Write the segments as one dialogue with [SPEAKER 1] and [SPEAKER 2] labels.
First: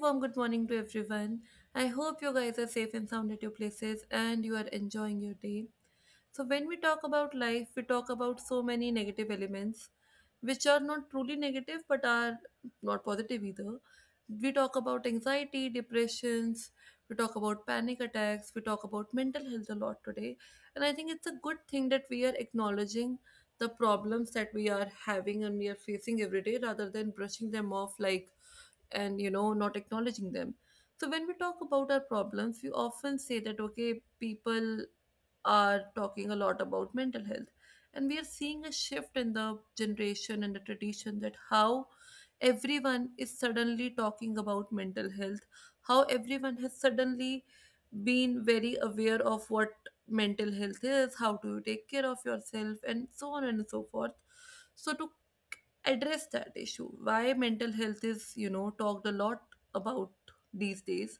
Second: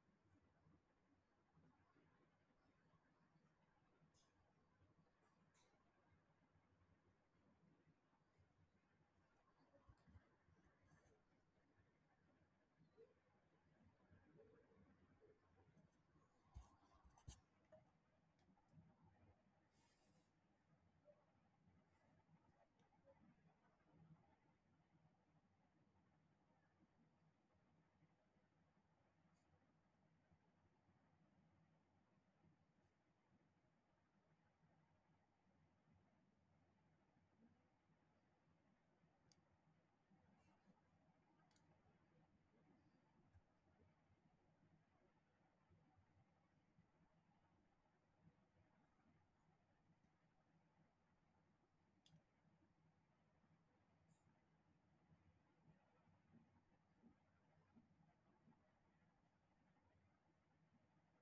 [SPEAKER 1] warm good morning to everyone. I hope you guys are safe and sound at your places and you are enjoying your day. So, when we talk about life, we talk about so many negative elements which are not truly negative but are not positive either. We talk about anxiety, depressions, we talk about panic attacks, we talk about mental health a lot today. And I think it's a good thing that we are acknowledging the problems that we are having and we are facing every day rather than brushing them off, like and you know not acknowledging them. So when we talk about our problems, we often say that, okay, people are talking a lot about mental health, and we are seeing a shift in the generation and the tradition, that how everyone is suddenly talking about mental health, how everyone has suddenly been very aware of what mental health is, how do you take care of yourself, and so on and so forth. So to address that issue, why mental health is, talked a lot about these days,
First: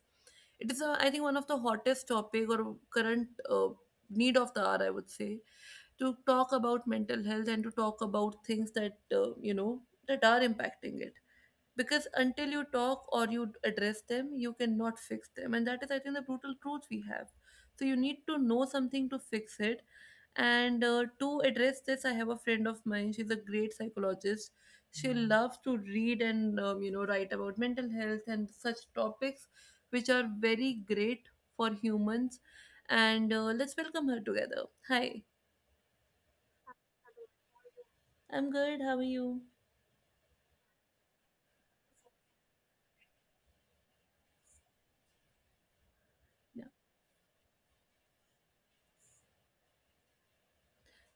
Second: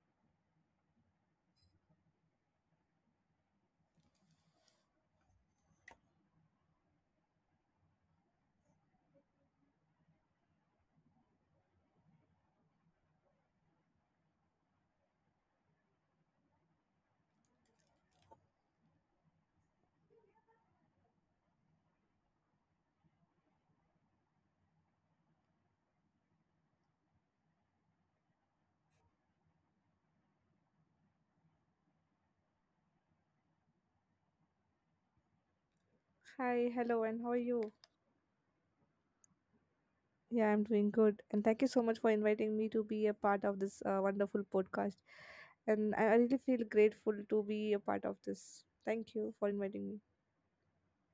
[SPEAKER 1] it is I think one of the hottest topic or current need of the hour, I would say, to talk about mental health and to talk about things that that are impacting it. Because until you talk or you address them, you cannot fix them, and that is, I think, the brutal truth we have. So you need to know something to fix it. And to address this, I have a friend of mine, she's a great psychologist, she loves to read and write about mental health and such topics which are very great for humans. And let's welcome her together. Hi.
[SPEAKER 2] Hi, hello, and how are you?
[SPEAKER 1] I'm good, how are you?
[SPEAKER 2] Yeah, I'm doing good. And thank you so much for inviting me to be a part of this wonderful podcast. And I really feel
[SPEAKER 1] Yeah.
[SPEAKER 2] grateful to be a part of this. Thank you for inviting me.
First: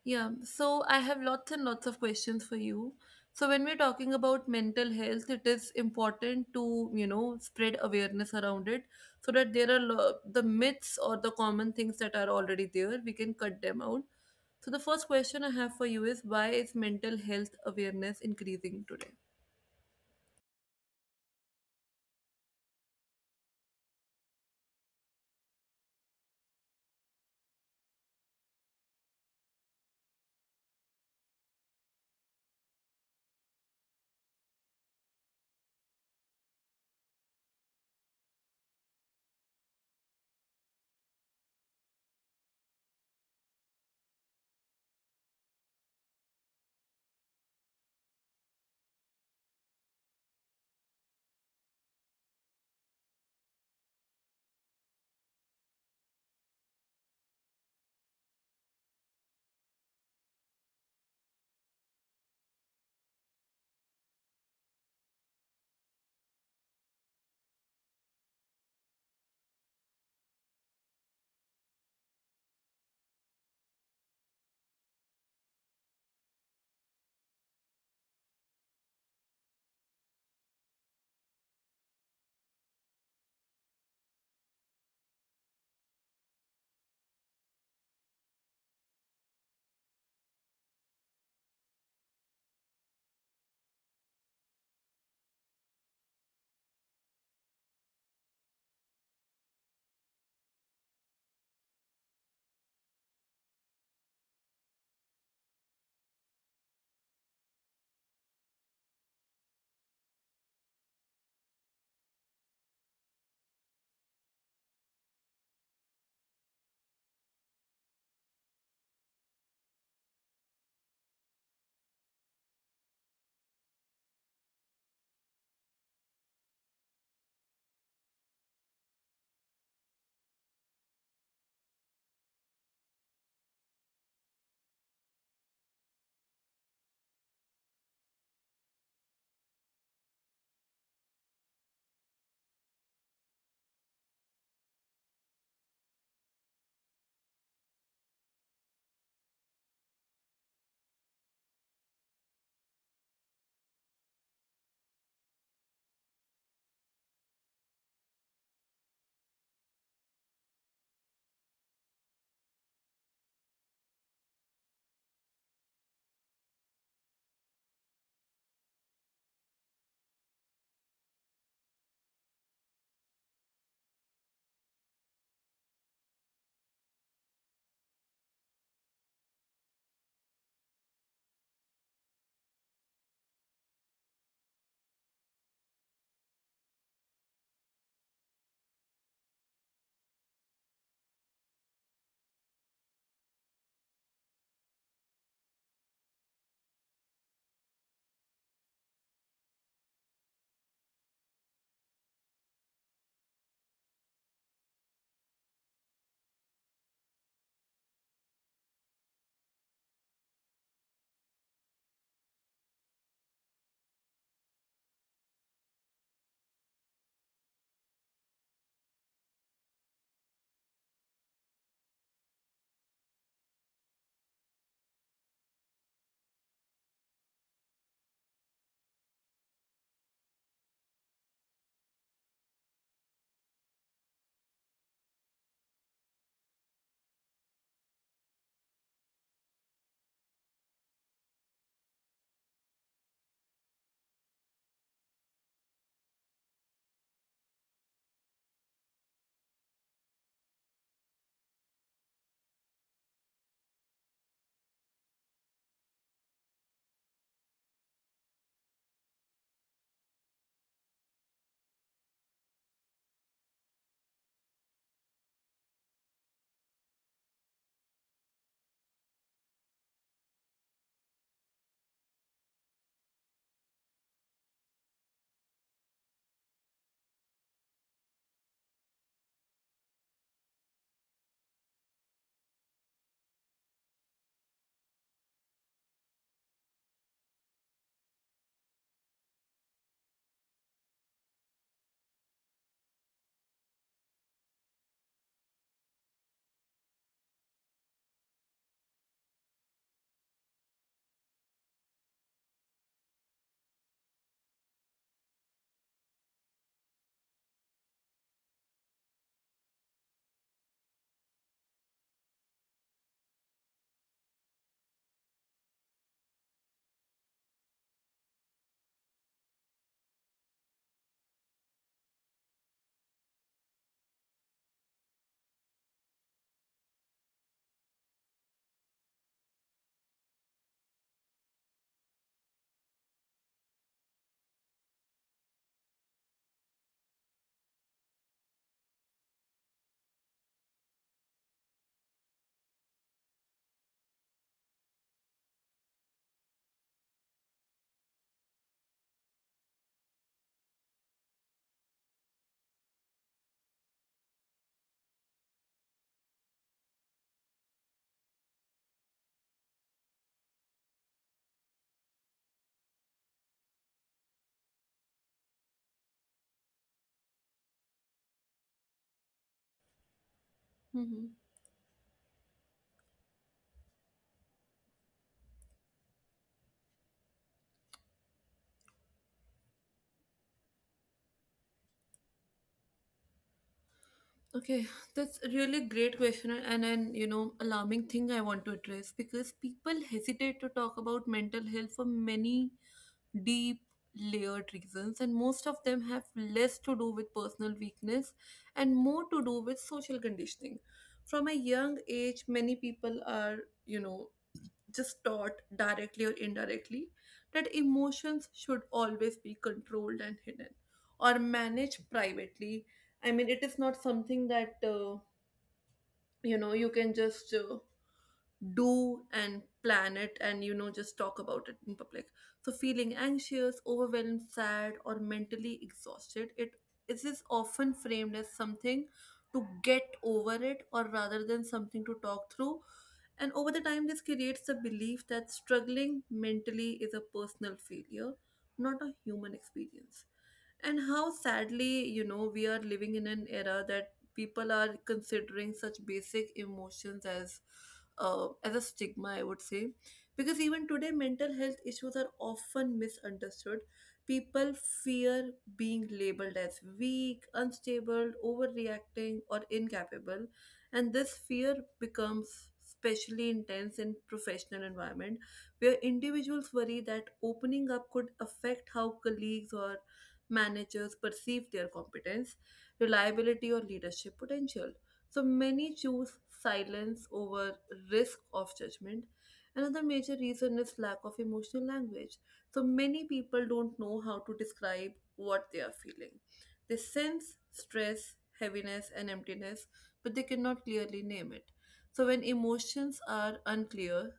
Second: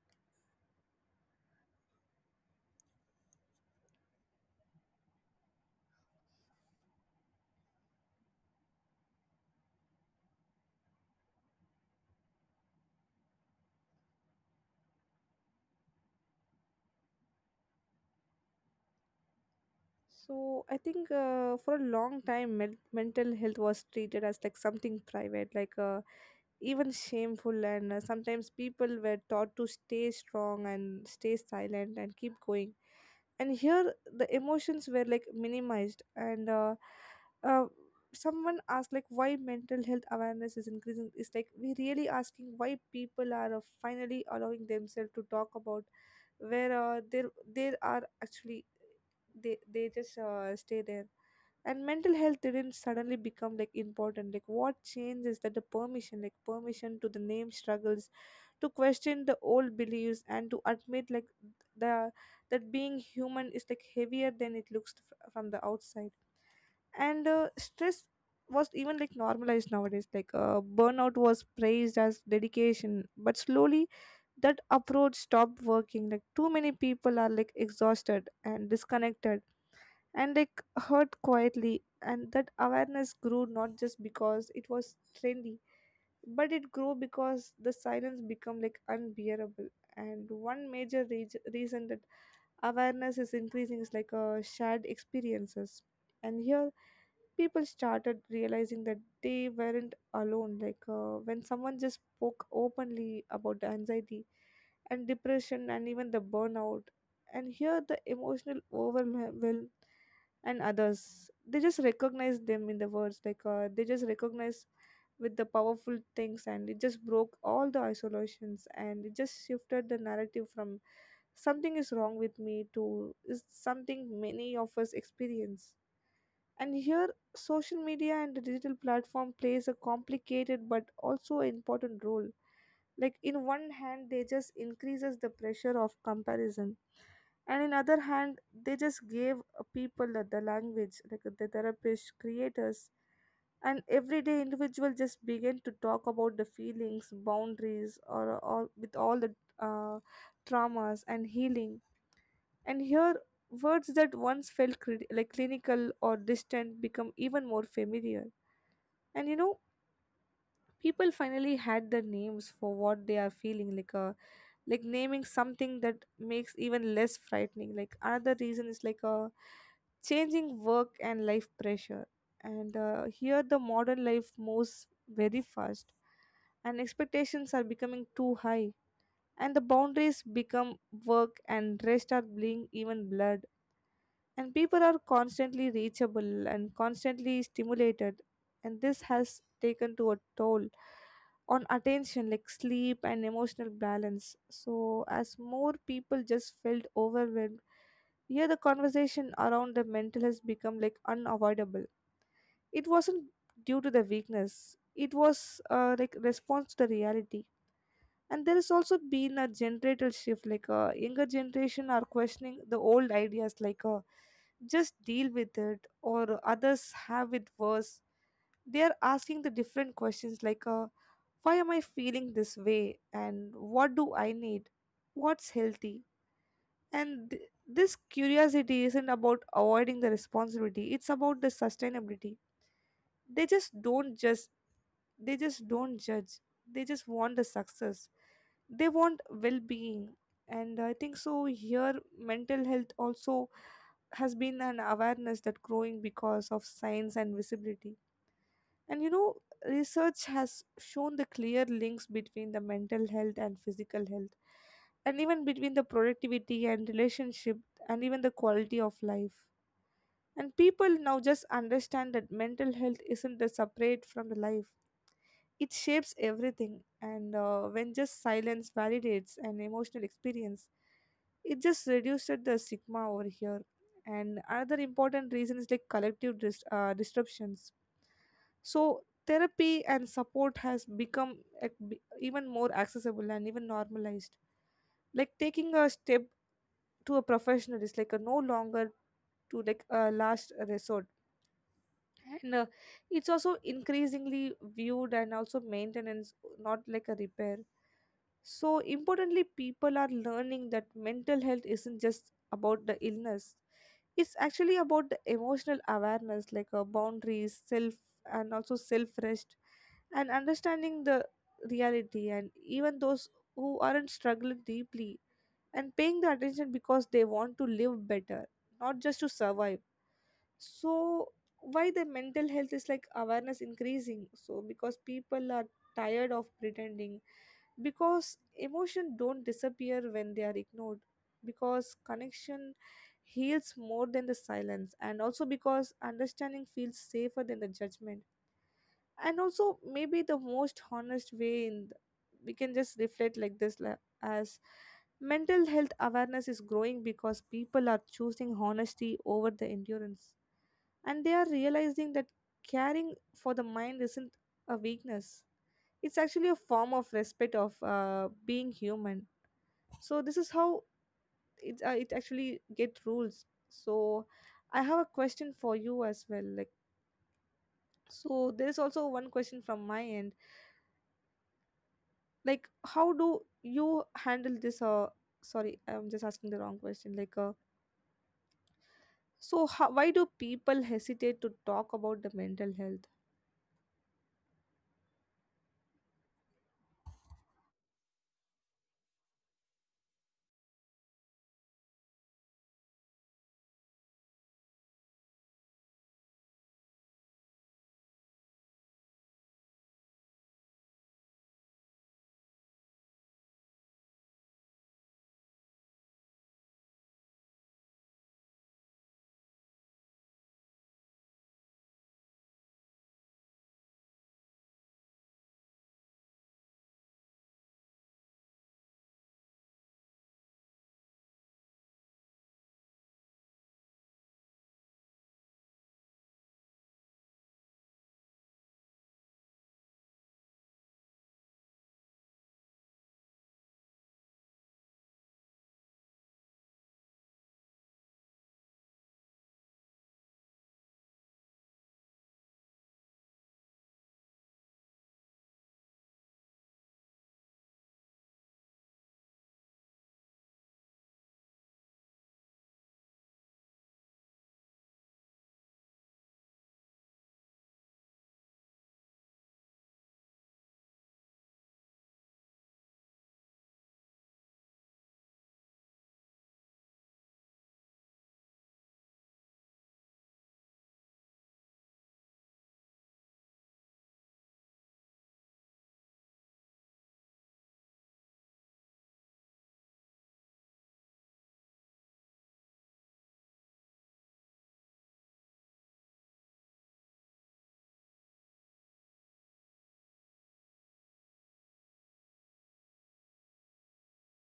[SPEAKER 1] Yeah, so I have lots and lots of questions for you. So when we're talking about mental health, it is important to, spread awareness around it, so that there are the myths or the common things that are already there, we can cut them out. So the first question I have for you is, why is mental health awareness increasing today?
[SPEAKER 2] So, I think for a long time, mental health was treated as like something private, like even shameful. And sometimes people were taught to stay strong and stay silent and keep going, and here the emotions were like minimized and uh, someone asked like why mental health awareness is increasing, it's like we really asking why people are finally allowing themselves to talk about where there there are actually they just stay there. And mental health didn't suddenly become like important, like what changed is that the permission, like permission to the name struggles, to question the old beliefs and to admit like the that being human is like heavier than it looks from the outside. And stress was even like normalized nowadays, like burnout was praised as dedication but slowly that approach stopped working, like too many people are like exhausted and disconnected and like hurt quietly. And that awareness grew not just because it was trendy, but it grew because the silence became like unbearable. And one major reason that awareness is increasing, it's like shared experiences. And here people started realizing that they weren't alone, like when someone just spoke openly about the anxiety and depression and even the burnout and here the emotional overwhelm, and others they just recognize them in the words, like they just recognize with the powerful things, and it just broke all the isolations, and it just shifted the narrative from something is wrong with me too is something many of us experience. And here social media and the digital platform plays a complicated but also important role. Like in one hand they just increases the pressure of comparison, and in other hand they just gave people the language, like the therapists creators and everyday individual just begin to talk about the feelings boundaries or all with all the uh, traumas and healing. And here words that once felt like clinical or distant become even more familiar. And you know people finally had the names for what they are feeling, like a, like naming something that makes even less frightening. Like another reason is like a changing work and life pressure. And here the modern life moves very fast, and expectations are becoming too high, and the boundaries become, work and rest are being even blurred, and people are constantly reachable and constantly stimulated, and this has taken to a toll on attention, like sleep and emotional balance. So as more people just felt overwhelmed, here the conversation around the mental has become like unavoidable. It wasn't due to the weakness, it was like response to the reality. And there has also been a generational shift, like a younger generation are questioning the old ideas, like just deal with it or others have it worse. They are asking the different questions, like why am I feeling this way and what do I need, what's healthy? And this curiosity isn't about avoiding the responsibility, it's about the sustainability. They just don't just, they just don't judge, they just want the success, they want well-being. And I think so here mental health also has been an awareness that growing because of science and visibility. And you know research has shown the clear links between the mental health and physical health, and even between the productivity and relationship, and even the quality of life. And people now just understand that mental health isn't a separate from the life. It shapes everything. And when just silence validates an emotional experience, it just reduced the stigma over here. And another important reason is like collective disruptions. So therapy and support has become like, even more accessible and even normalized. Like taking a step to a professional is like a no longer to like a last resort. And it's also increasingly viewed and also maintenance, not like a repair. So importantly people are learning that mental health isn't just about the illness, it's actually about the emotional awareness, like boundaries self and also self rest and understanding the reality. And even those who aren't struggling deeply and paying the attention because they want to live better, not just to survive. So why the mental health is like awareness increasing, so because people are tired of pretending, because emotion don't disappear when they are ignored, because connection heals more than the silence, and also because understanding feels safer than the judgment. And also maybe the most honest way in we can just reflect like as mental health awareness is growing because people are choosing honesty over the endurance. And they are realizing that caring for the mind isn't a weakness, it's actually a form of respect of being human. So this is how it actually get rules. So I have a question for you as well, like so there is also one question from my end,
[SPEAKER 1] Hmm.
[SPEAKER 2] like how do you handle this sorry, I'm just asking the wrong question, like so how, why do people hesitate to talk about the mental health?
[SPEAKER 1] Okay, that's a really great question, and an alarming thing I want to address, because people hesitate to talk about mental health for many deep, layered reasons, and most of them have less to do with personal weakness and more to do with social conditioning. From a young age, many people are, you know, just taught directly or indirectly that emotions should always be controlled and hidden or managed privately. I mean, it is not something that, you can just. Do and plan it and, you know, just talk about it in public. So feeling anxious, overwhelmed, sad, or mentally exhausted, it is often framed as something to get over, it or rather than something to talk through. And over the time, this creates the belief that struggling mentally is a personal failure, not a human experience. And how sadly, you know, we are living in an era that people are considering such basic emotions as a stigma, I would say. Because even today, mental health issues are often misunderstood. People fear being labeled as weak, unstable, overreacting, or incapable. And this fear becomes especially intense in professional environment, where individuals worry that opening up could affect how colleagues or managers perceive their competence, reliability, or leadership potential. So many choose silence over risk of judgment. Another major reason is lack of emotional language. So many people don't know how to describe what they are feeling. They sense stress, heaviness, and emptiness, but they cannot clearly name it. So when emotions are unclear,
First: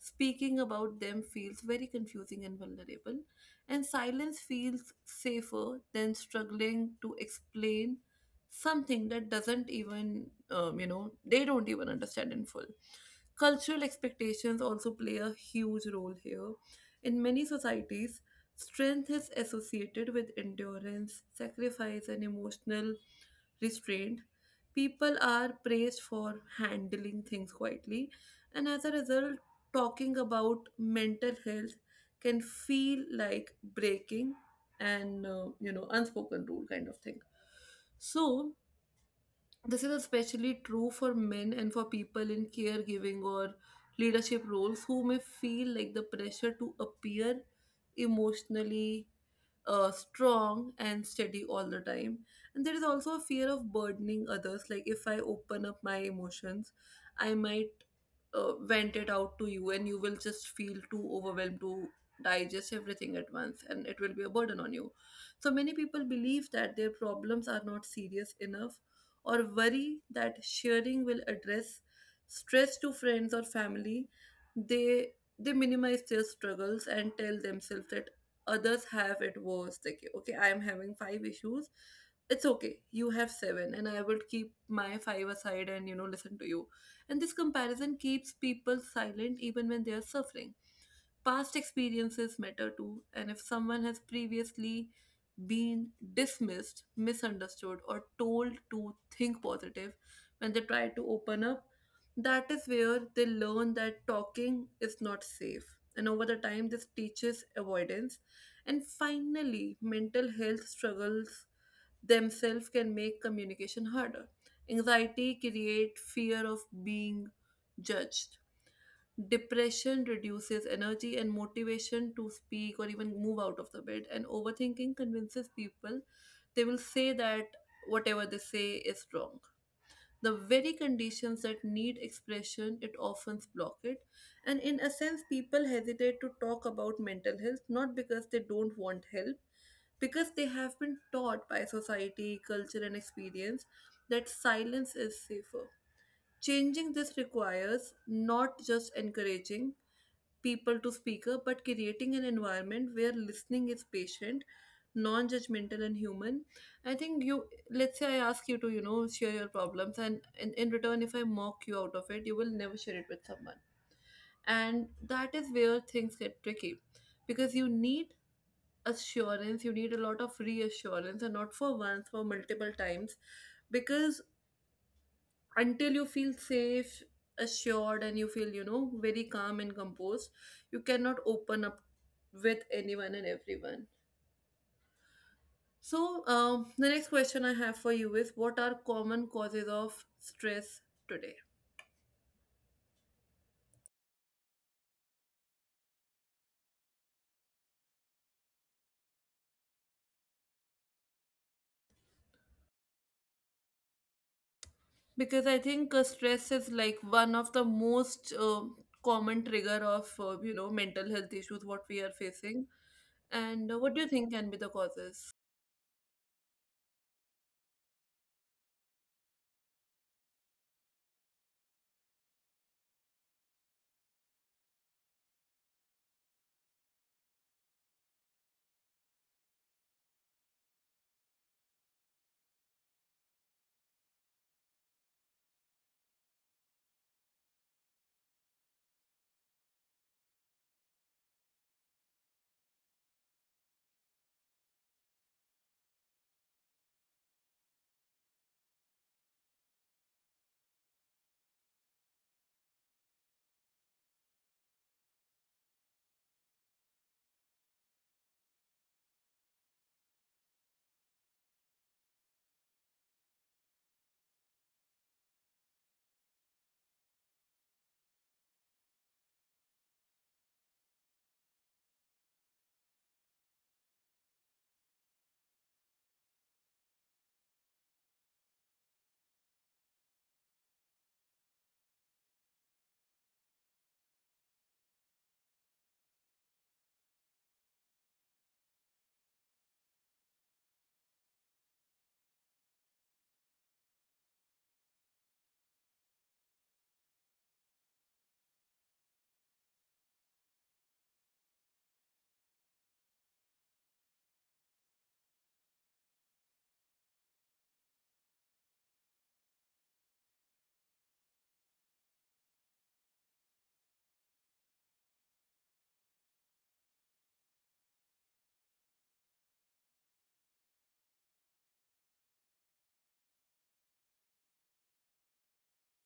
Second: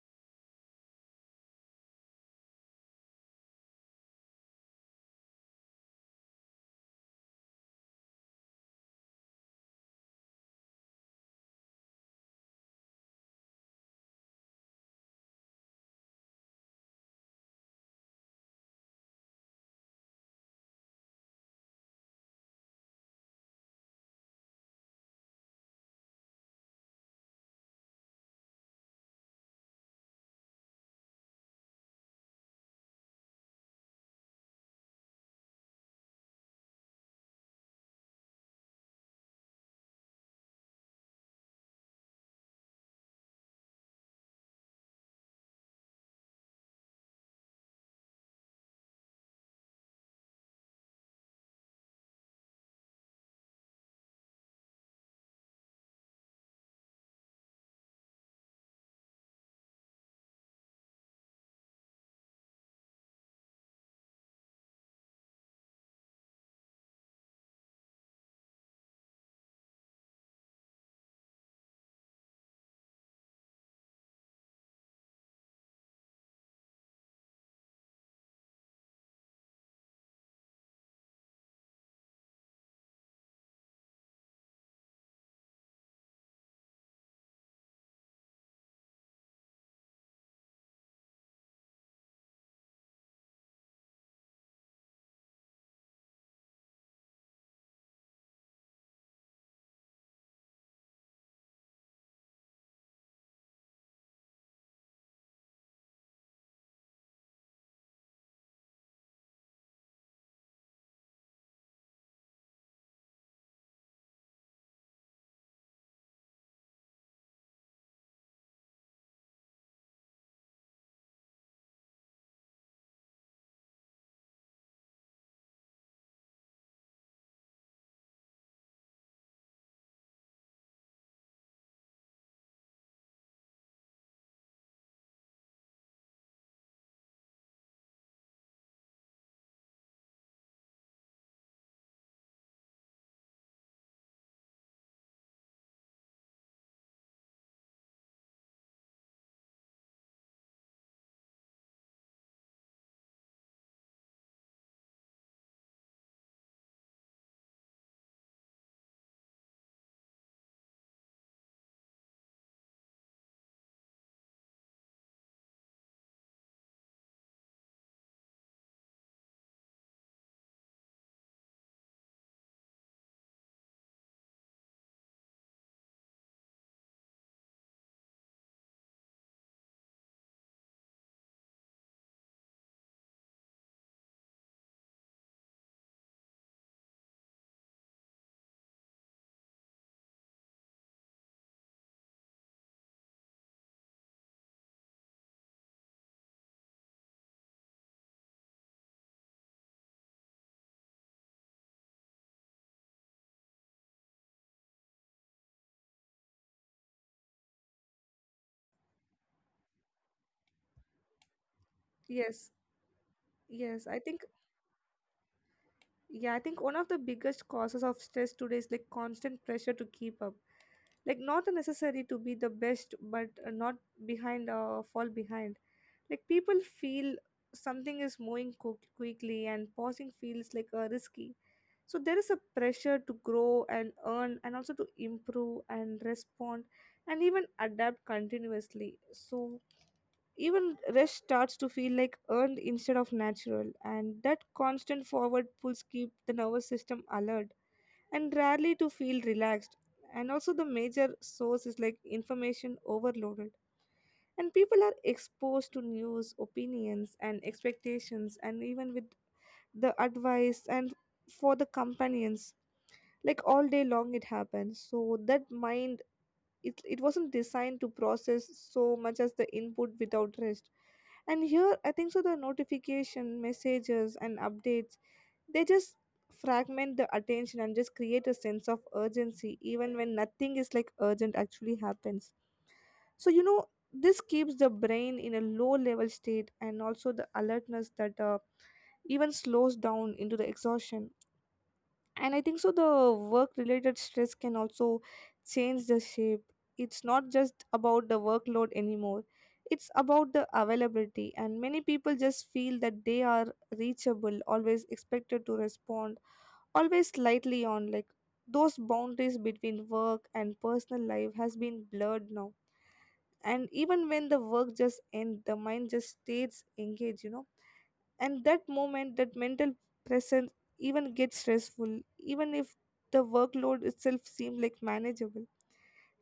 [SPEAKER 1] speaking about them feels very confusing and vulnerable. And silence feels safer than struggling to explain something that doesn't even, they don't even understand in full. Cultural expectations also play a huge role here. In many societies, strength is associated with endurance, sacrifice, and emotional restraint. People are praised for handling things quietly, and as a result, talking about mental health can feel like breaking an unspoken rule kind of thing. So this is especially true for men and for people in caregiving or leadership roles, who may feel like the pressure to appear emotionally strong and steady all the time. And there is also a fear of burdening others. Like, if I open up my emotions, I might vent it out to you, and you will just feel too overwhelmed to digest everything at once, and it will be a burden on you. So many people believe that their problems are not serious enough, or worry that sharing will address stress to friends or family. They minimize their struggles and tell themselves that others have it worse. Like, okay, I am having five issues. It's okay. You have seven, and I will keep my five aside and, you know, listen to you. And this comparison keeps people silent even when they are suffering. Past experiences matter too, and if someone has previously been dismissed, misunderstood, or told to think positive when they try to open up, that is where they learn that talking is not safe. And over the time, this teaches avoidance. And finally, mental health struggles themselves can make communication harder. Anxiety create fear of being judged. Depression reduces energy and motivation to speak or even move out of the bed. And overthinking convinces people they will say that whatever they say is wrong. The very conditions that need expression, it often block it. And in a sense, people hesitate to talk about mental health not because they don't want help, because they have been taught by society, culture, and experience that silence is safer. Changing this requires not just encouraging people to speaker, but creating an environment where listening is patient, non-judgmental, and human. I think, you, let's say I ask you to, you know, share your problems, and in return, if I mock you out of it, you will never share it with someone. And that is where things get tricky, because you need assurance, you need a lot of reassurance, and not for once, for multiple times. Because until you feel safe, assured, and you feel, you know, very calm and composed, you cannot open up with anyone and everyone. So the next question I have for you is, what are common causes of stress today? Because I think stress is like one of the most common trigger of, mental health issues what we are
[SPEAKER 2] Yes.
[SPEAKER 1] facing. And
[SPEAKER 2] Yes,
[SPEAKER 1] what
[SPEAKER 2] I
[SPEAKER 1] do you
[SPEAKER 2] think.
[SPEAKER 1] think can be the causes?
[SPEAKER 2] Yeah, I think one of the biggest causes of stress today is like constant pressure to keep up. Like not necessary to be the best, but not behind fall behind. Like people feel something is moving quickly, and pausing feels like risky. So there is a pressure to grow and earn, and also to improve and respond, and even adapt continuously. So even rest starts to feel like earned instead of natural, and that constant forward pulls keep the nervous system alert and rarely to feel relaxed. And also, the major source is like information overloaded, and people are exposed to news, opinions, and expectations, and even with the advice and for the companions, like all day long it happens so that mind, it wasn't designed to process so much as the input without rest. And here I think so the notification messages and updates they just fragment the attention and just create a sense of urgency even when nothing is like urgent actually happens. So you know this keeps the brain in a low level state and also the alertness that even slows down into the exhaustion. And I think so the work related stress can also change the shape. It's not just about the workload anymore, it's about the availability, and many people just feel that they are reachable, always expected to respond, always slightly on. Like those boundaries between work and personal life has been blurred now, and even when the work just ends the mind just stays engaged, you know, and that moment that mental presence even gets stressful, even if the workload itself seems like manageable.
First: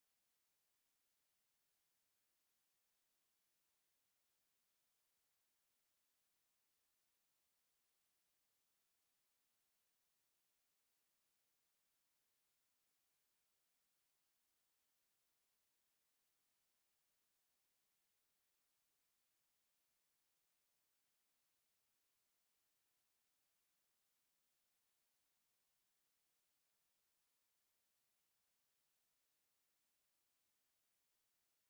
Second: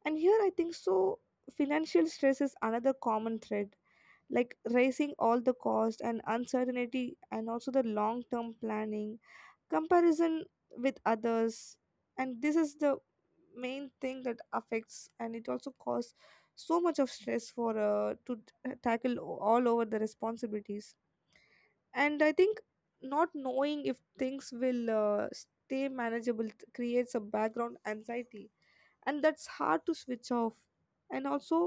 [SPEAKER 2] And here I think so financial stress is another common thread, like raising all the cost and uncertainty, and also the long term planning, comparison with others. And this is the main thing that affects, and it also causes so much of stress for to tackle all over the responsibilities. And I think not knowing if things will stay manageable creates a background anxiety, and that's hard to switch off. And also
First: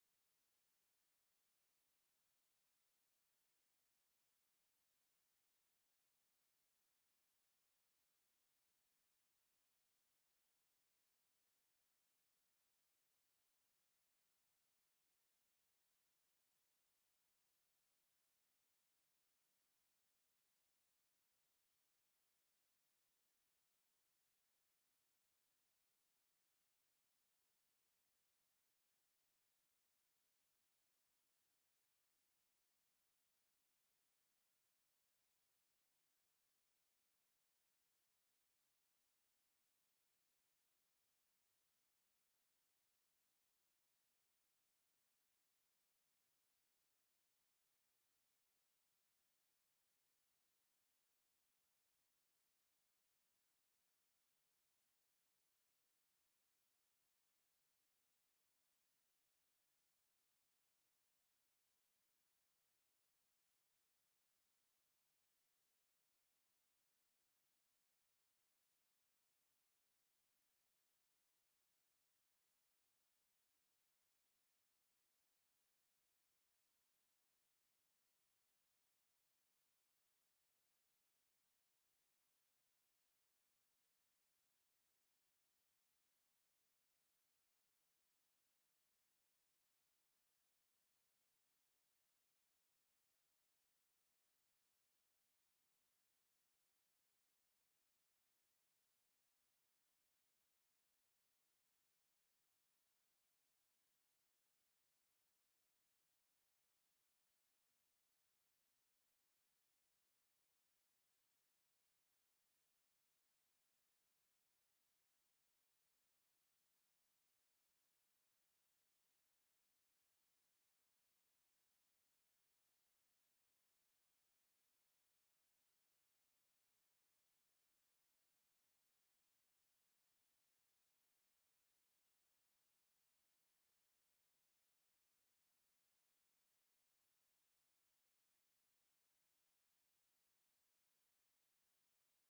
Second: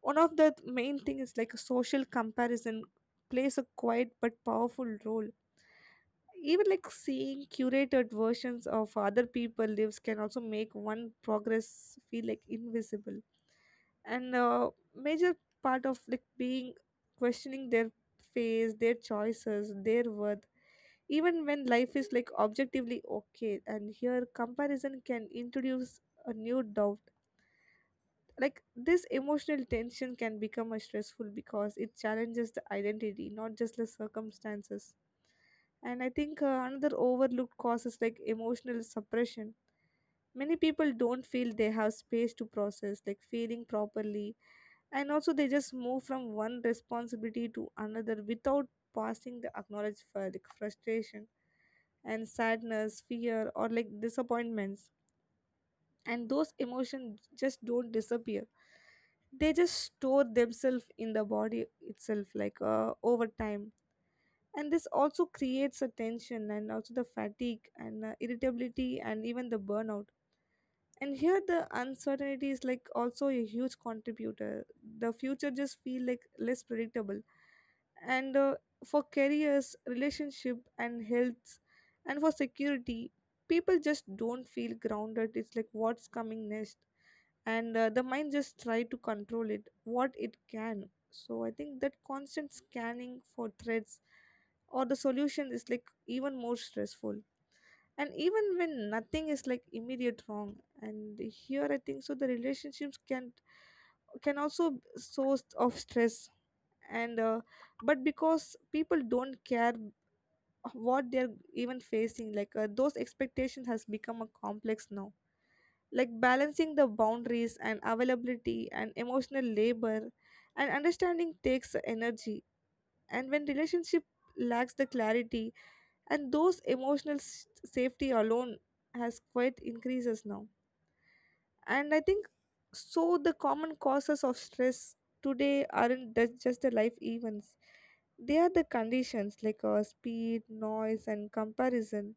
[SPEAKER 2] one of the main thing is like a social comparison plays a quiet but powerful role. Even like seeing curated versions of other people lives can also make one progress feel like invisible. And major part of like being questioning their face, their choices, their worth. Even when life is like objectively okay, and here comparison can introduce a new doubt. Like this emotional tension can become a stressful because it challenges the identity, not just the circumstances. And I think another overlooked cause is like emotional suppression. Many people don't feel they have space to process, like feeling properly, and also they just move from one responsibility to another without passing the acknowledge for like frustration and sadness, fear, or like disappointments. And those emotions just don't disappear. They just store themselves in the body itself, like over time, and this also creates a tension and also the fatigue and irritability and even the burnout. And here the uncertainty is like also a huge contributor. The future just feel like less predictable, and for careers, relationship and health and for security, people just don't feel grounded. It's like what's coming next, and the mind just try to control it what it can. So I think that constant scanning for threats or the solution is like even more stressful, and even when nothing is like immediate wrong. And here I think so the relationships can also source of stress. And uh, but because people don't care what they're even facing, like those expectations has become a complex now, like balancing the boundaries and availability and emotional labor and understanding takes energy. And when relationship lacks the clarity and those emotional safety alone has quite increases now. And I think so the common causes of stress today aren't just the life events. They are the conditions like speed, noise and comparison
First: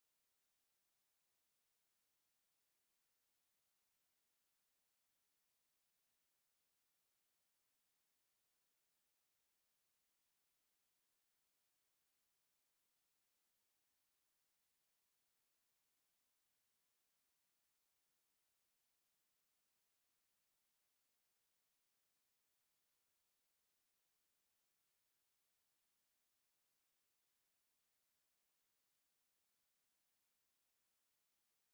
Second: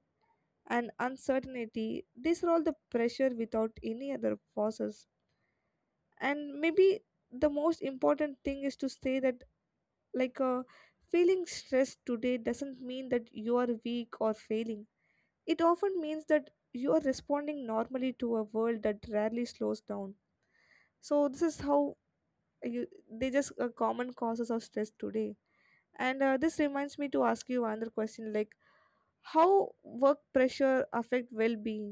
[SPEAKER 2] and uncertainty. These are all the pressure without any other forces. And maybe the most important thing is to say that, like feeling stressed today doesn't mean that you are weak or failing. It often means that you are responding normally to a world that rarely slows down. So this is how you, they just common causes of stress today. And This reminds me to ask you another question, like how work pressure affect well-being?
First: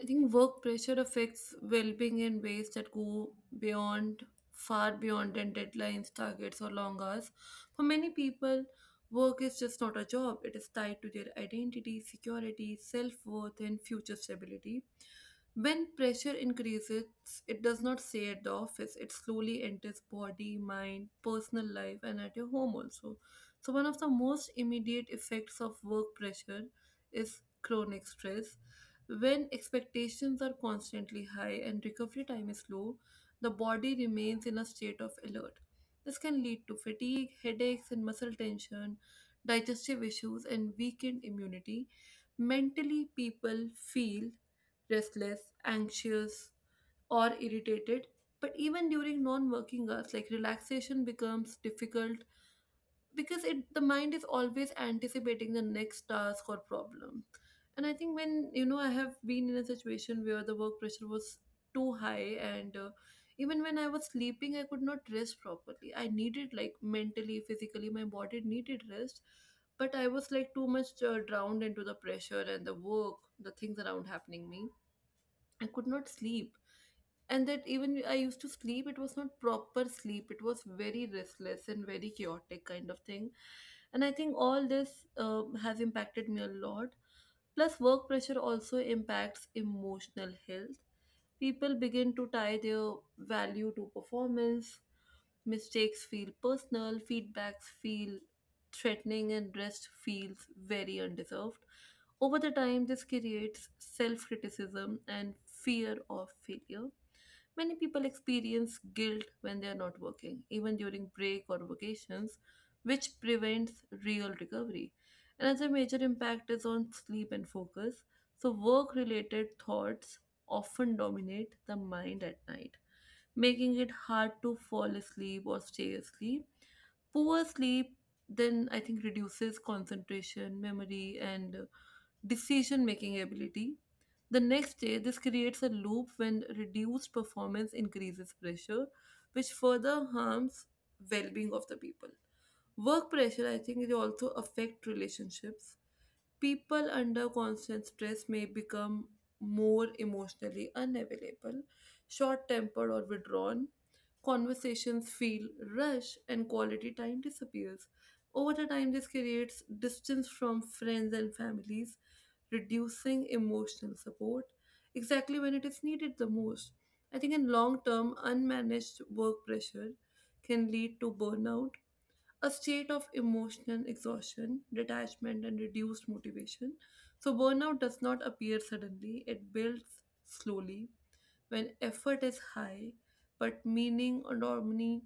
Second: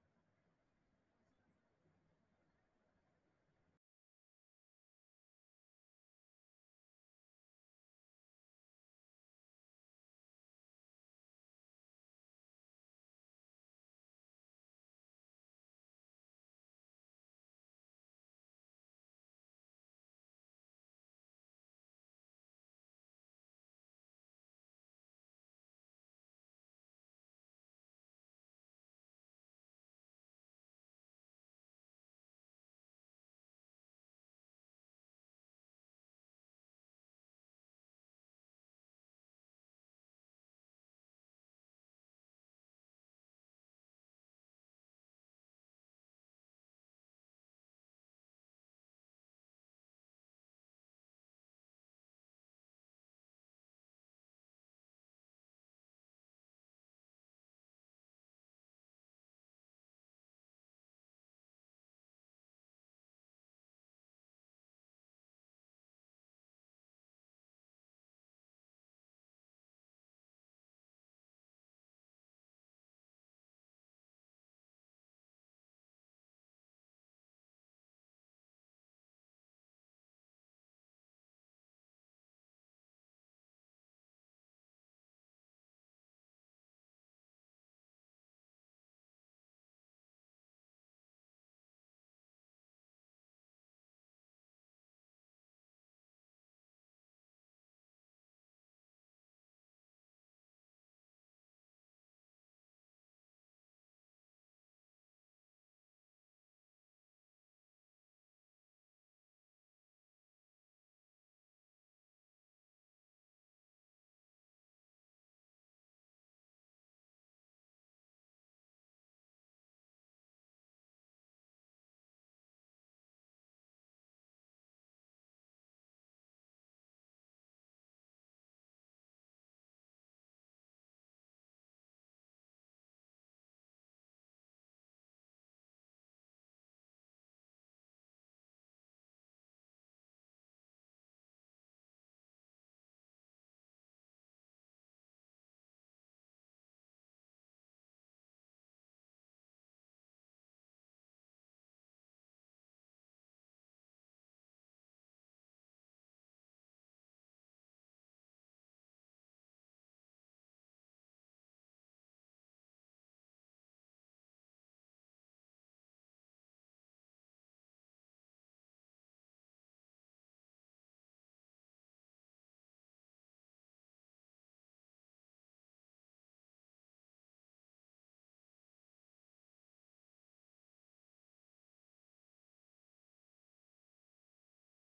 [SPEAKER 1] I think work pressure affects well-being in ways that go beyond, far beyond than deadlines, targets, or long hours. For many people, work is just not a job. It is tied to their identity, security, self-worth, and future stability. When pressure increases, it does not stay at the office. It slowly enters body, mind, personal life, and at your home also. So one of the most immediate effects of work pressure is chronic stress. When expectations are constantly high and recovery time is low, the body remains in a state of alert. This can lead to fatigue, headaches, and muscle tension, digestive issues, and weakened immunity. Mentally, people feel restless, anxious, or irritated. But even during non working hours, like, relaxation becomes difficult because it the mind is always anticipating the next task or problem. And I think, when, you know, I have been in a situation where the work pressure was too high, and even when I was sleeping, I could not rest properly. I needed, like, mentally, physically, my body needed rest, but I was like too much drowned into the pressure and the work, the things around happening me, I could not sleep. And that, even I used to sleep, it was not proper sleep, it was very restless and very chaotic kind of thing. And I think all this has impacted me a lot. Plus, work pressure also impacts emotional health. People begin to tie their value to performance. Mistakes feel personal, feedbacks feel threatening, and rest feels very undeserved. Over the time, this creates self-criticism and fear of failure. Many people experience guilt when they are not working, even during break or vacations, which prevents real recovery. Another major impact is on sleep and focus. So, work related thoughts often dominate the mind at night, making it hard to fall asleep or stay asleep. Poor sleep then, I think, reduces concentration, memory, and decision making ability. The next day, this creates a loop when reduced performance increases pressure, which further harms well being of the people. Work pressure, I think, it also affect relationships. People under constant stress may become more emotionally unavailable, short tempered, or withdrawn. Conversations feel rushed, and quality time disappears. Over the time, this creates distance from friends and families, reducing emotional support exactly when it is needed the most. I think in long term, unmanaged work pressure can lead to burnout, a state of emotional exhaustion, detachment, and reduced motivation. So, burnout does not appear suddenly, it builds slowly. When effort is high, but meaning or harmony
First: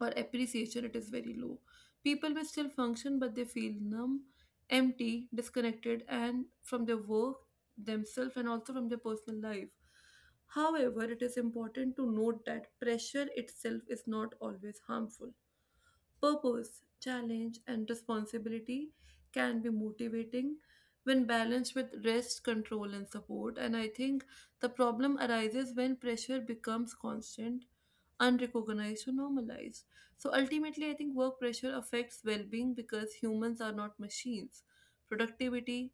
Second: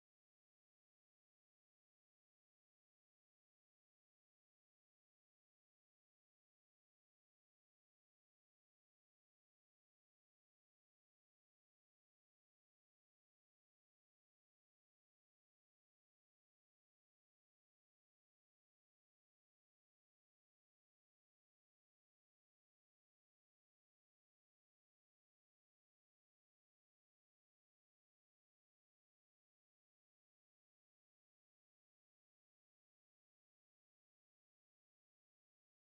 [SPEAKER 1] or appreciation, it is very low. People may still function, but they feel numb, empty, disconnected, and from their work, themselves, and also from their personal life. However, it is important to note that pressure itself is not always harmful. Purpose, challenge, and responsibility can be motivating when balanced with rest, control, and support. And I think the problem arises when pressure becomes constant, unrecognized or normalized. So ultimately, I think work pressure affects well being because humans are not machines. Productivity,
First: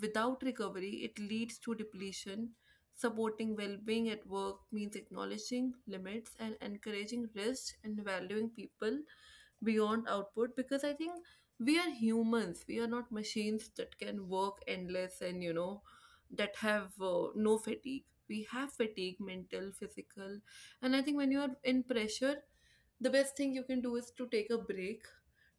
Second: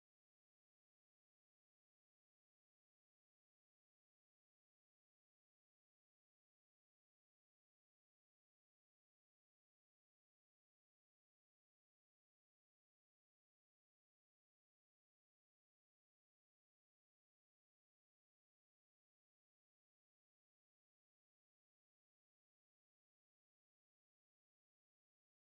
[SPEAKER 1] without recovery, it leads to depletion. Supporting well being at work means acknowledging limits and encouraging rest and valuing people beyond output, because I think we are humans, we are not machines that can work endless and you know that have no fatigue. We have fatigue, mental, physical, and I think when you are in pressure, the best thing you can do is to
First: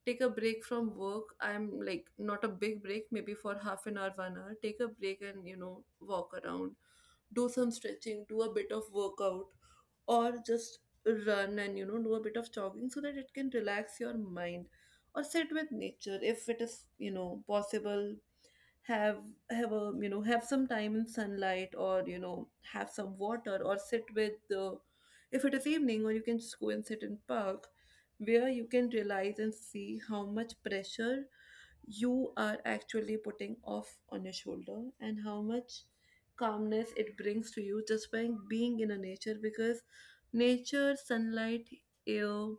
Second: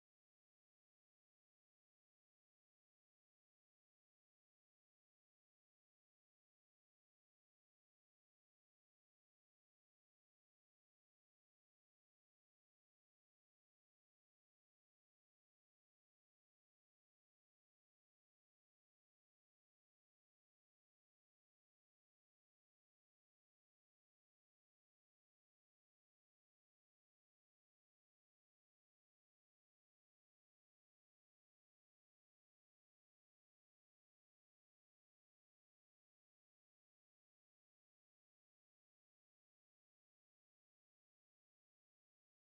[SPEAKER 1] take a break from work. I'm like, not a big break, maybe for half an hour, 1 hour. Take a break and you know, walk around, do some stretching, do a bit of workout, or just run and you know, do a bit of jogging, so that it can relax your mind. Or sit with nature, if it is you know, possible. have have a, you know, have some time in sunlight, or you know, have some water or sit with the, if it is evening, or you can just go and sit in park, where you can realize and see how much pressure you are actually putting off on your shoulder, and how much calmness it brings to you just by being in a nature. Because nature, sunlight, air,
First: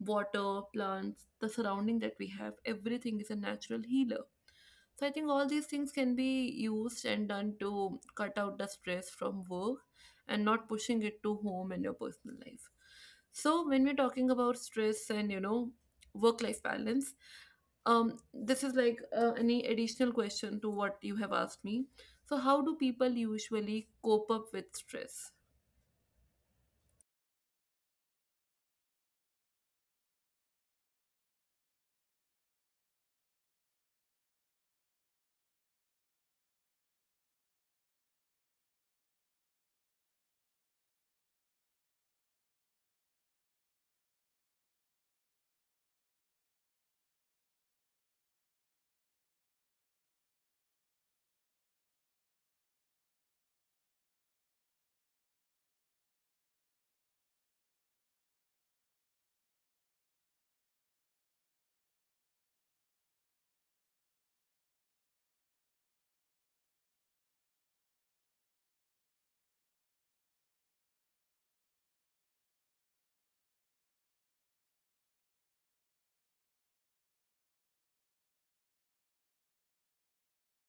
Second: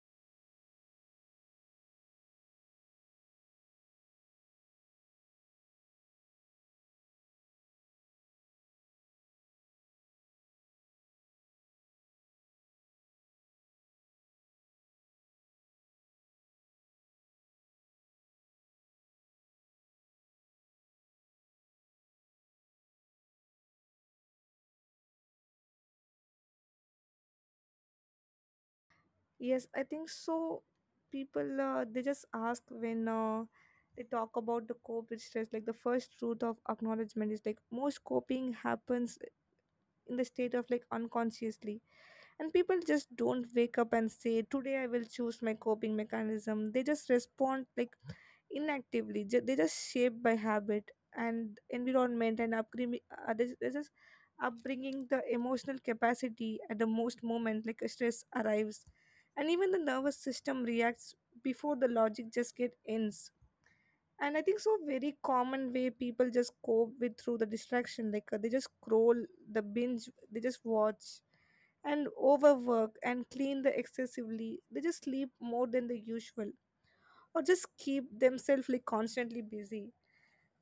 [SPEAKER 1] water, plants, the surrounding that we have, everything is a natural healer. So I think all these things can be used and done to cut out the stress from work and not pushing it to home and your personal life. So when we're talking about stress and you know, work-life balance, this is like any additional question to what you have asked me. So how do people usually cope up with stress?
[SPEAKER 2] Yes, I think so. People they just ask when they talk about the cope with stress, like the first route of acknowledgement is like most coping happens in the state of like unconsciously. And people just don't wake up and say today I will choose my coping mechanism. They just respond like inactively. They just shaped by habit and environment and upbringing. They just upbringing the emotional capacity at the most moment, like a stress arrives, and even the nervous system reacts before the logic just get ends. And I think so very common way people just cope with through the distraction, like they just scroll, the binge they just watch, and overwork and clean the excessively, they just sleep more than the usual or just keep themselves like constantly busy.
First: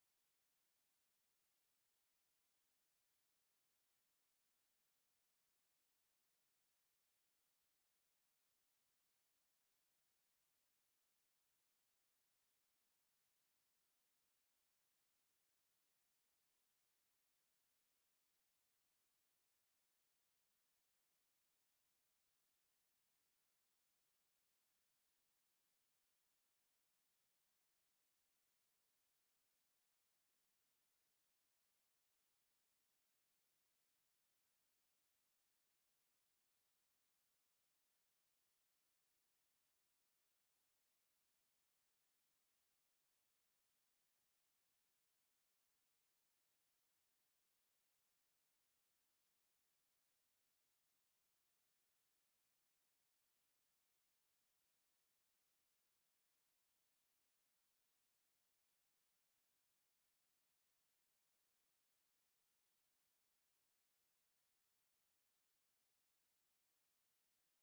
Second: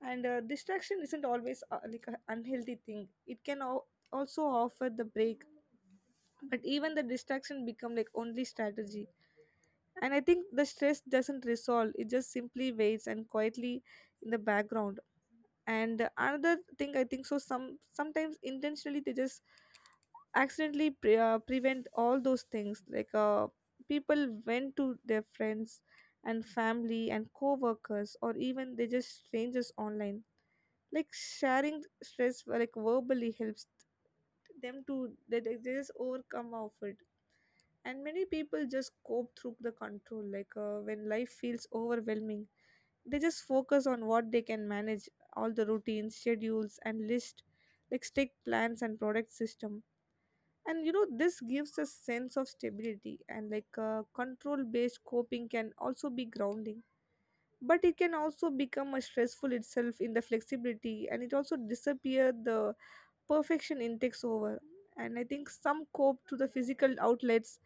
[SPEAKER 2] And Distraction isn't always like an unhealthy thing. It can also offer the break, but even the distraction become like only strategy, and I think the stress doesn't resolve, it just simply waits and quietly in the background. And another thing, I think so sometimes intentionally they just accidentally prevent all those things, like people went to their friends and family and co-workers, or even they just strangers online, like sharing stress, like verbally helps them to they just overcome of it. And many people just cope through the control, like when life feels overwhelming, they just focus on what they can manage, all the routines, schedules and list, like strict plans and product system. And you know, this gives a sense of stability, and like control based coping can also be grounding, but it can also become a stressful itself in the flexibility, and it also disappear the perfection in takes over. And I think some cope to the physical outlets,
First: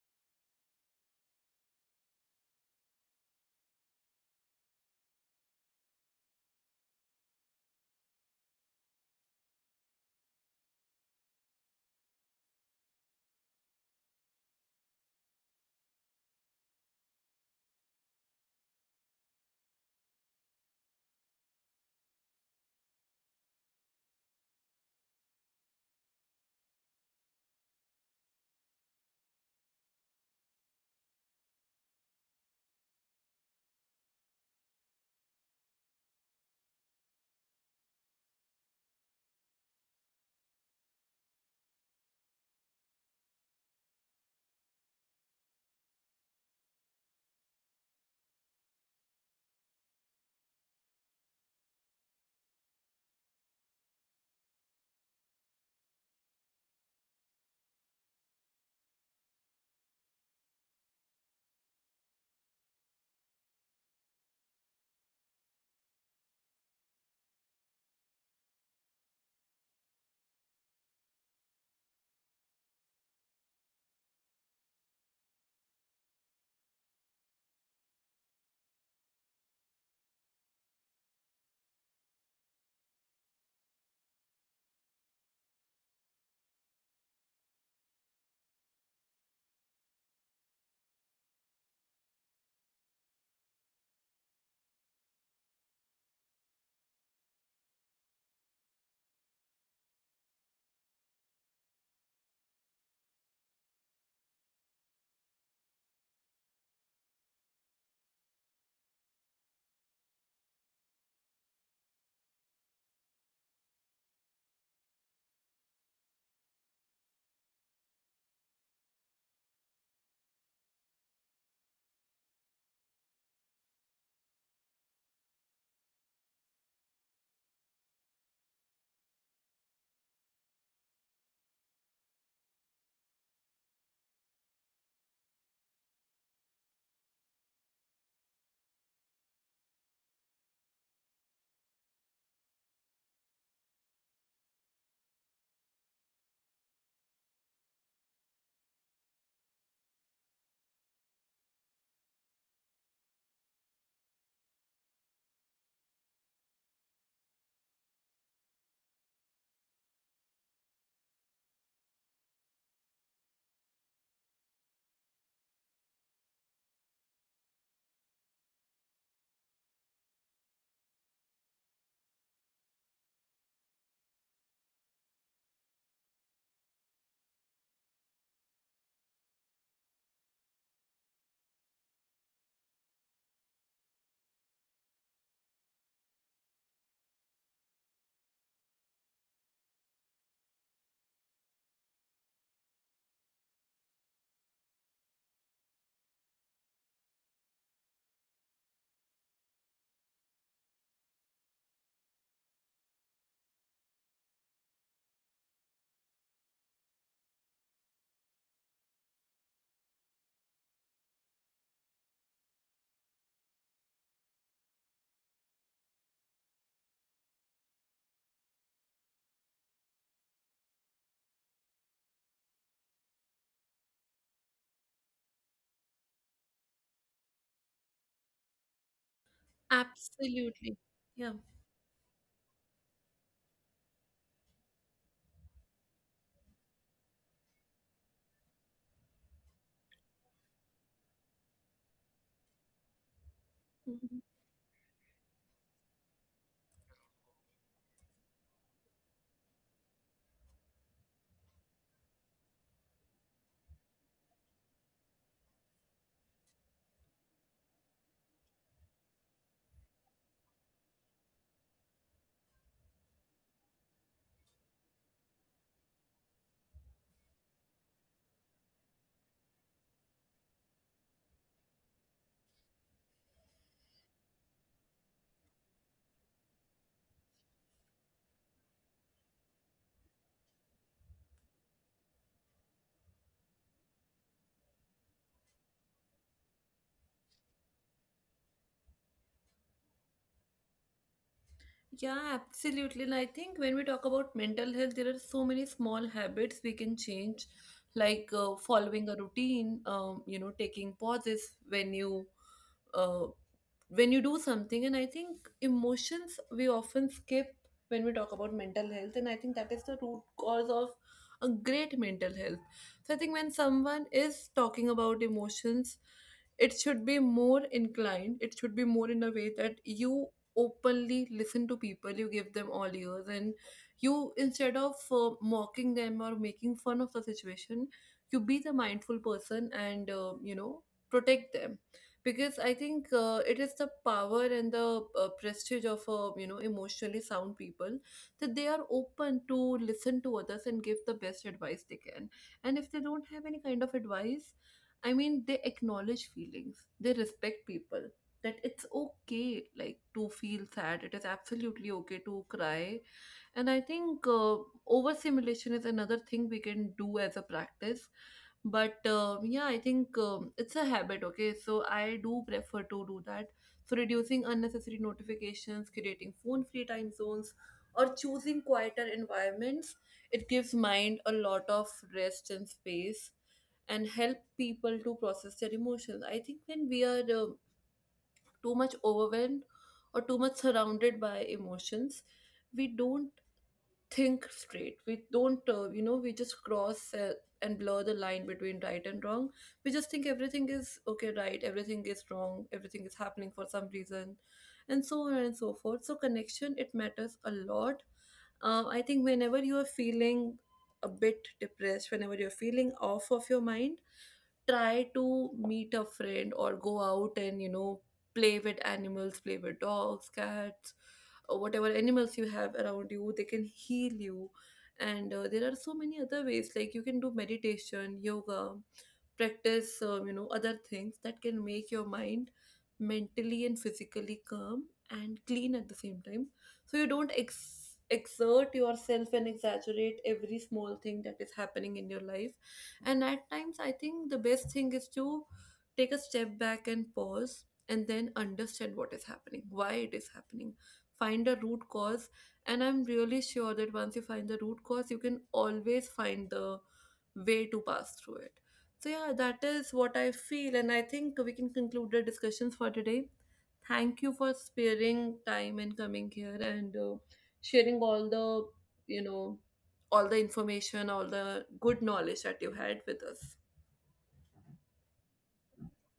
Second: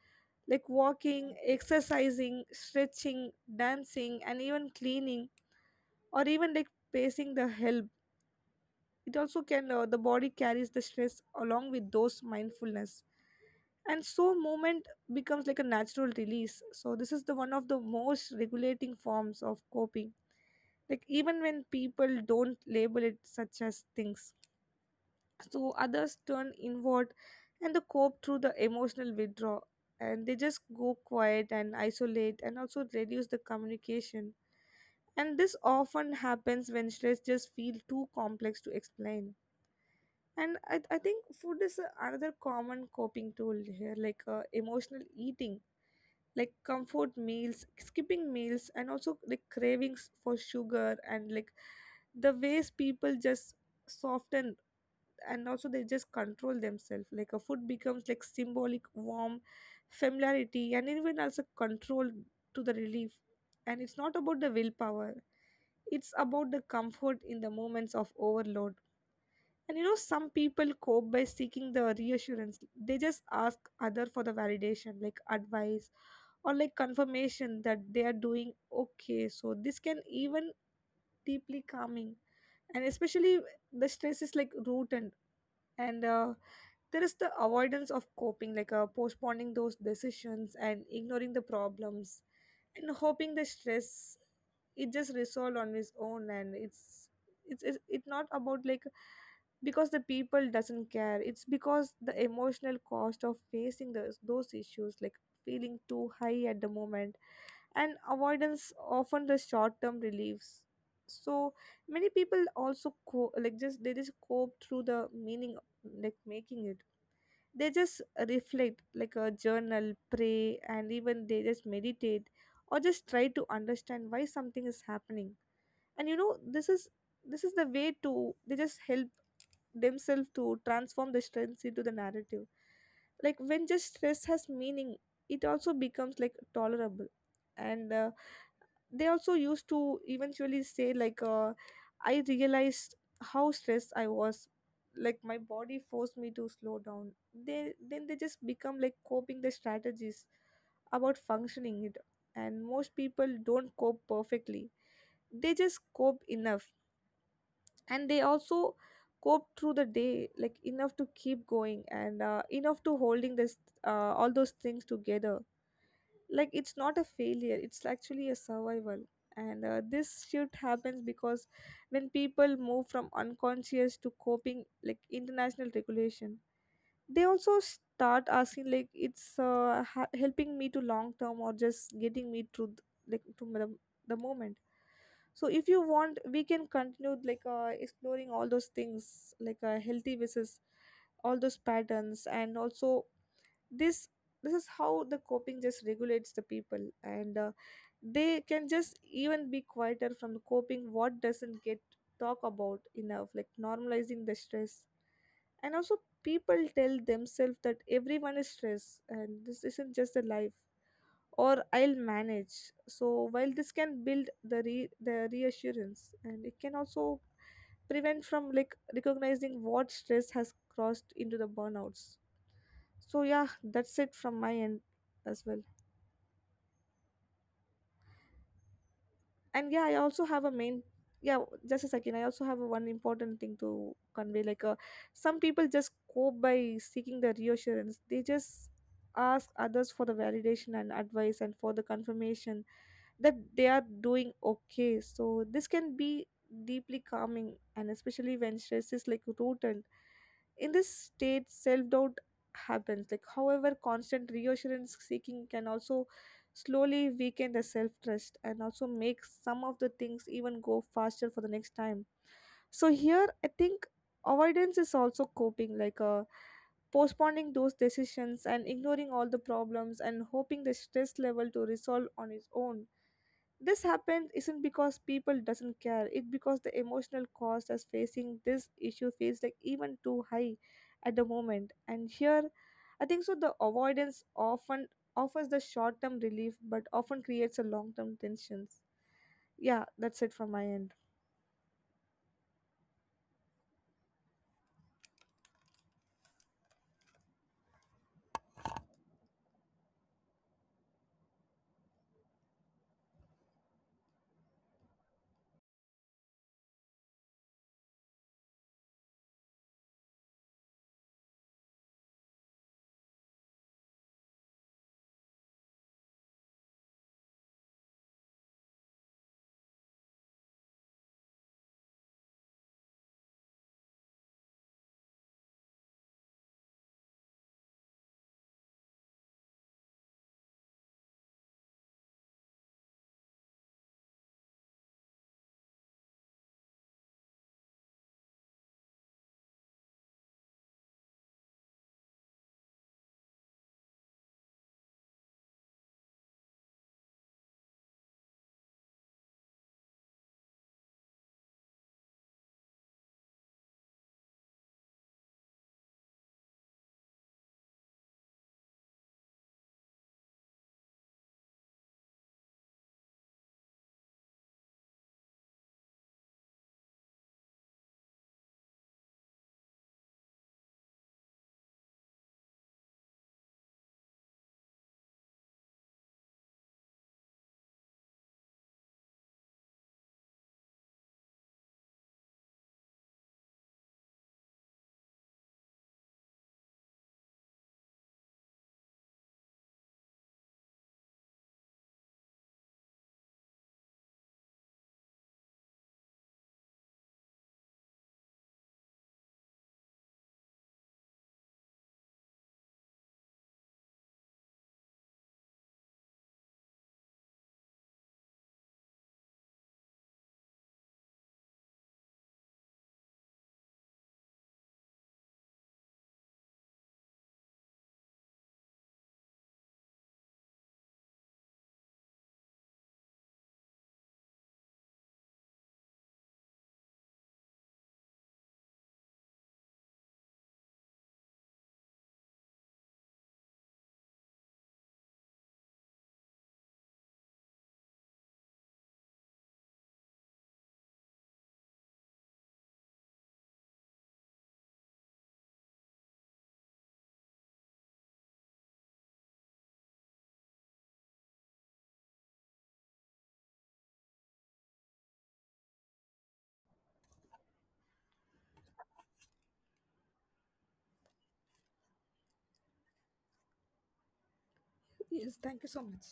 [SPEAKER 2] like walking, exercising, stretching, dancing and even cleaning, or even like pacing the help. It also can, the body carries the stress along with those mindfulness, and so movement becomes like a natural release. So this is the one of the most regulating forms of coping, like even when people don't label it such as things. So others turn inward and they cope through the emotional withdrawal, and they just go quiet and isolate and also reduce the communication. And this often happens when stress just feels too complex to explain. And I think food is another common coping tool here, like emotional eating, like comfort meals, skipping meals, and also like cravings for sugar, and like the ways people just soften and also they just control themselves, like a food becomes like symbolic warm familiarity and even also control to the relief. And it's not about the willpower, it's about the comfort in the moments of overload. And you know, some people cope by seeking the reassurance. They just ask other for the validation, like advice or like confirmation that they are doing okay. So this can even deeply calming, and especially the stress is like rooted, and there is the avoidance of coping, like postponing those decisions and ignoring the problems and hoping the stress it just resolve on its own. And it's not about like because the people doesn't care, it's because the emotional cost of facing those issues like feeling too high at the moment, and avoidance often the short term reliefs. So many people also like just they just cope through the meaning, like making it they just reflect, like a journal, pray and even they just meditate, or just try to understand why something is happening. And you know, this is the way to they just help themselves to transform the stress into the narrative, like when just stress has meaning, it also becomes like tolerable. And They also used to eventually say, like I realized how stressed I was, like my body forced me to slow down. They then they just become like coping the strategies about functioning it. And most people don't cope perfectly, they just cope enough, and they also cope through the day like enough to keep going and enough to holding this all those things together. Like it's not a failure, it's actually a survival. And This shift happens because when people move from unconscious to coping like international regulation, they also start asking like it's helping me to long term, or just getting me through like to the moment. So if you want, we can continue like exploring all those things, like healthy versus all those patterns. And also this this is how the coping just regulates the people, and they can just even be quieter from the coping what doesn't get talk about enough, like normalizing the stress. And also people tell themselves that everyone is stressed and this isn't just a life, or I'll manage. So while this can build the reassurance, and it can also prevent from like recognizing what stress has crossed into the burnouts. So yeah, that's it from my end as well. And yeah, I also have a
[SPEAKER 1] Absolutely.
[SPEAKER 2] main
[SPEAKER 1] Yeah.
[SPEAKER 2] yeah, just a second. I also have a one important thing to convey. Like some people just cope by seeking the reassurance. They just ask others for the validation and advice and for the confirmation that they are
[SPEAKER 1] Mm-hmm.
[SPEAKER 2] doing okay. So this can be deeply calming, and especially when stress is like rotten in this state, self-doubt happens. Like however, constant reassurance seeking can also slowly weaken the self-trust and also make some of the things even go faster for the next time. So here I think avoidance is also coping, like postponing those decisions and ignoring all the problems and hoping the stress level to resolve on its own. This happened isn't because people doesn't care, it because the emotional cost as facing this issue feels like even too high at the moment. And here I think so the avoidance often offers the short term relief, but often creates a long term tensions. Yeah, that's it from my end.
[SPEAKER 1] Yeah, absolutely. And I think when we talk about mental health, there are so many small habits we can change, like following a routine, you know, taking pauses uh, when you do something. And I think emotions we often skip when we talk about mental health, and I think that is the root cause of a great mental health. So I think when someone is talking about emotions, it should be more inclined, it should be more in a way that you openly listen to people, you give them all ears, and you instead of mocking them or making fun of the situation, you be the mindful person and you know, protect them. Because I think it is the power and the prestige of you know, emotionally sound people, that they are open to listen to others and give the best advice they can. And if they don't have any kind of advice, I mean, they acknowledge feelings, they respect people, that it's okay, like to feel sad, it is absolutely okay to cry. And I think overstimulation is another thing we can do as a practice. But yeah, I think it's a habit, okay? So I do prefer to do that. So reducing unnecessary notifications, creating phone free time zones, or choosing quieter environments, it gives mind a lot of rest and space, and help people to process their emotions. I think when we are too much overwhelmed or too much surrounded by emotions, we don't think straight, we don't you know, we just cross and blur the line between right and wrong. We just think everything is okay, right, everything is wrong, everything is happening for some reason, and so on and so forth. So connection, it matters a lot. I think whenever you are feeling a bit depressed, whenever you're feeling off of your mind, try to meet a friend or go out, and you know, play with animals, play with dogs, cats, or whatever animals you have around you, they can heal you. And there are so many other ways, like you can do meditation, yoga practice, you know, other things that can make your mind mentally and physically calm and clean at the same time, so you don't exert yourself and exaggerate every small thing that is happening in your life. And at times, I think the best thing is to take a step back and pause, and then understand what is happening, why it is happening, find a root cause. And I'm really sure that once you find the root cause, you can always find the way to pass through it. So yeah, that is what I feel, and I think we can conclude the discussions for today. Thank you for sparing time and coming here, and sharing all the, you know, all the information, all the good knowledge that you had with us.
[SPEAKER 2] Yes, thank you so much.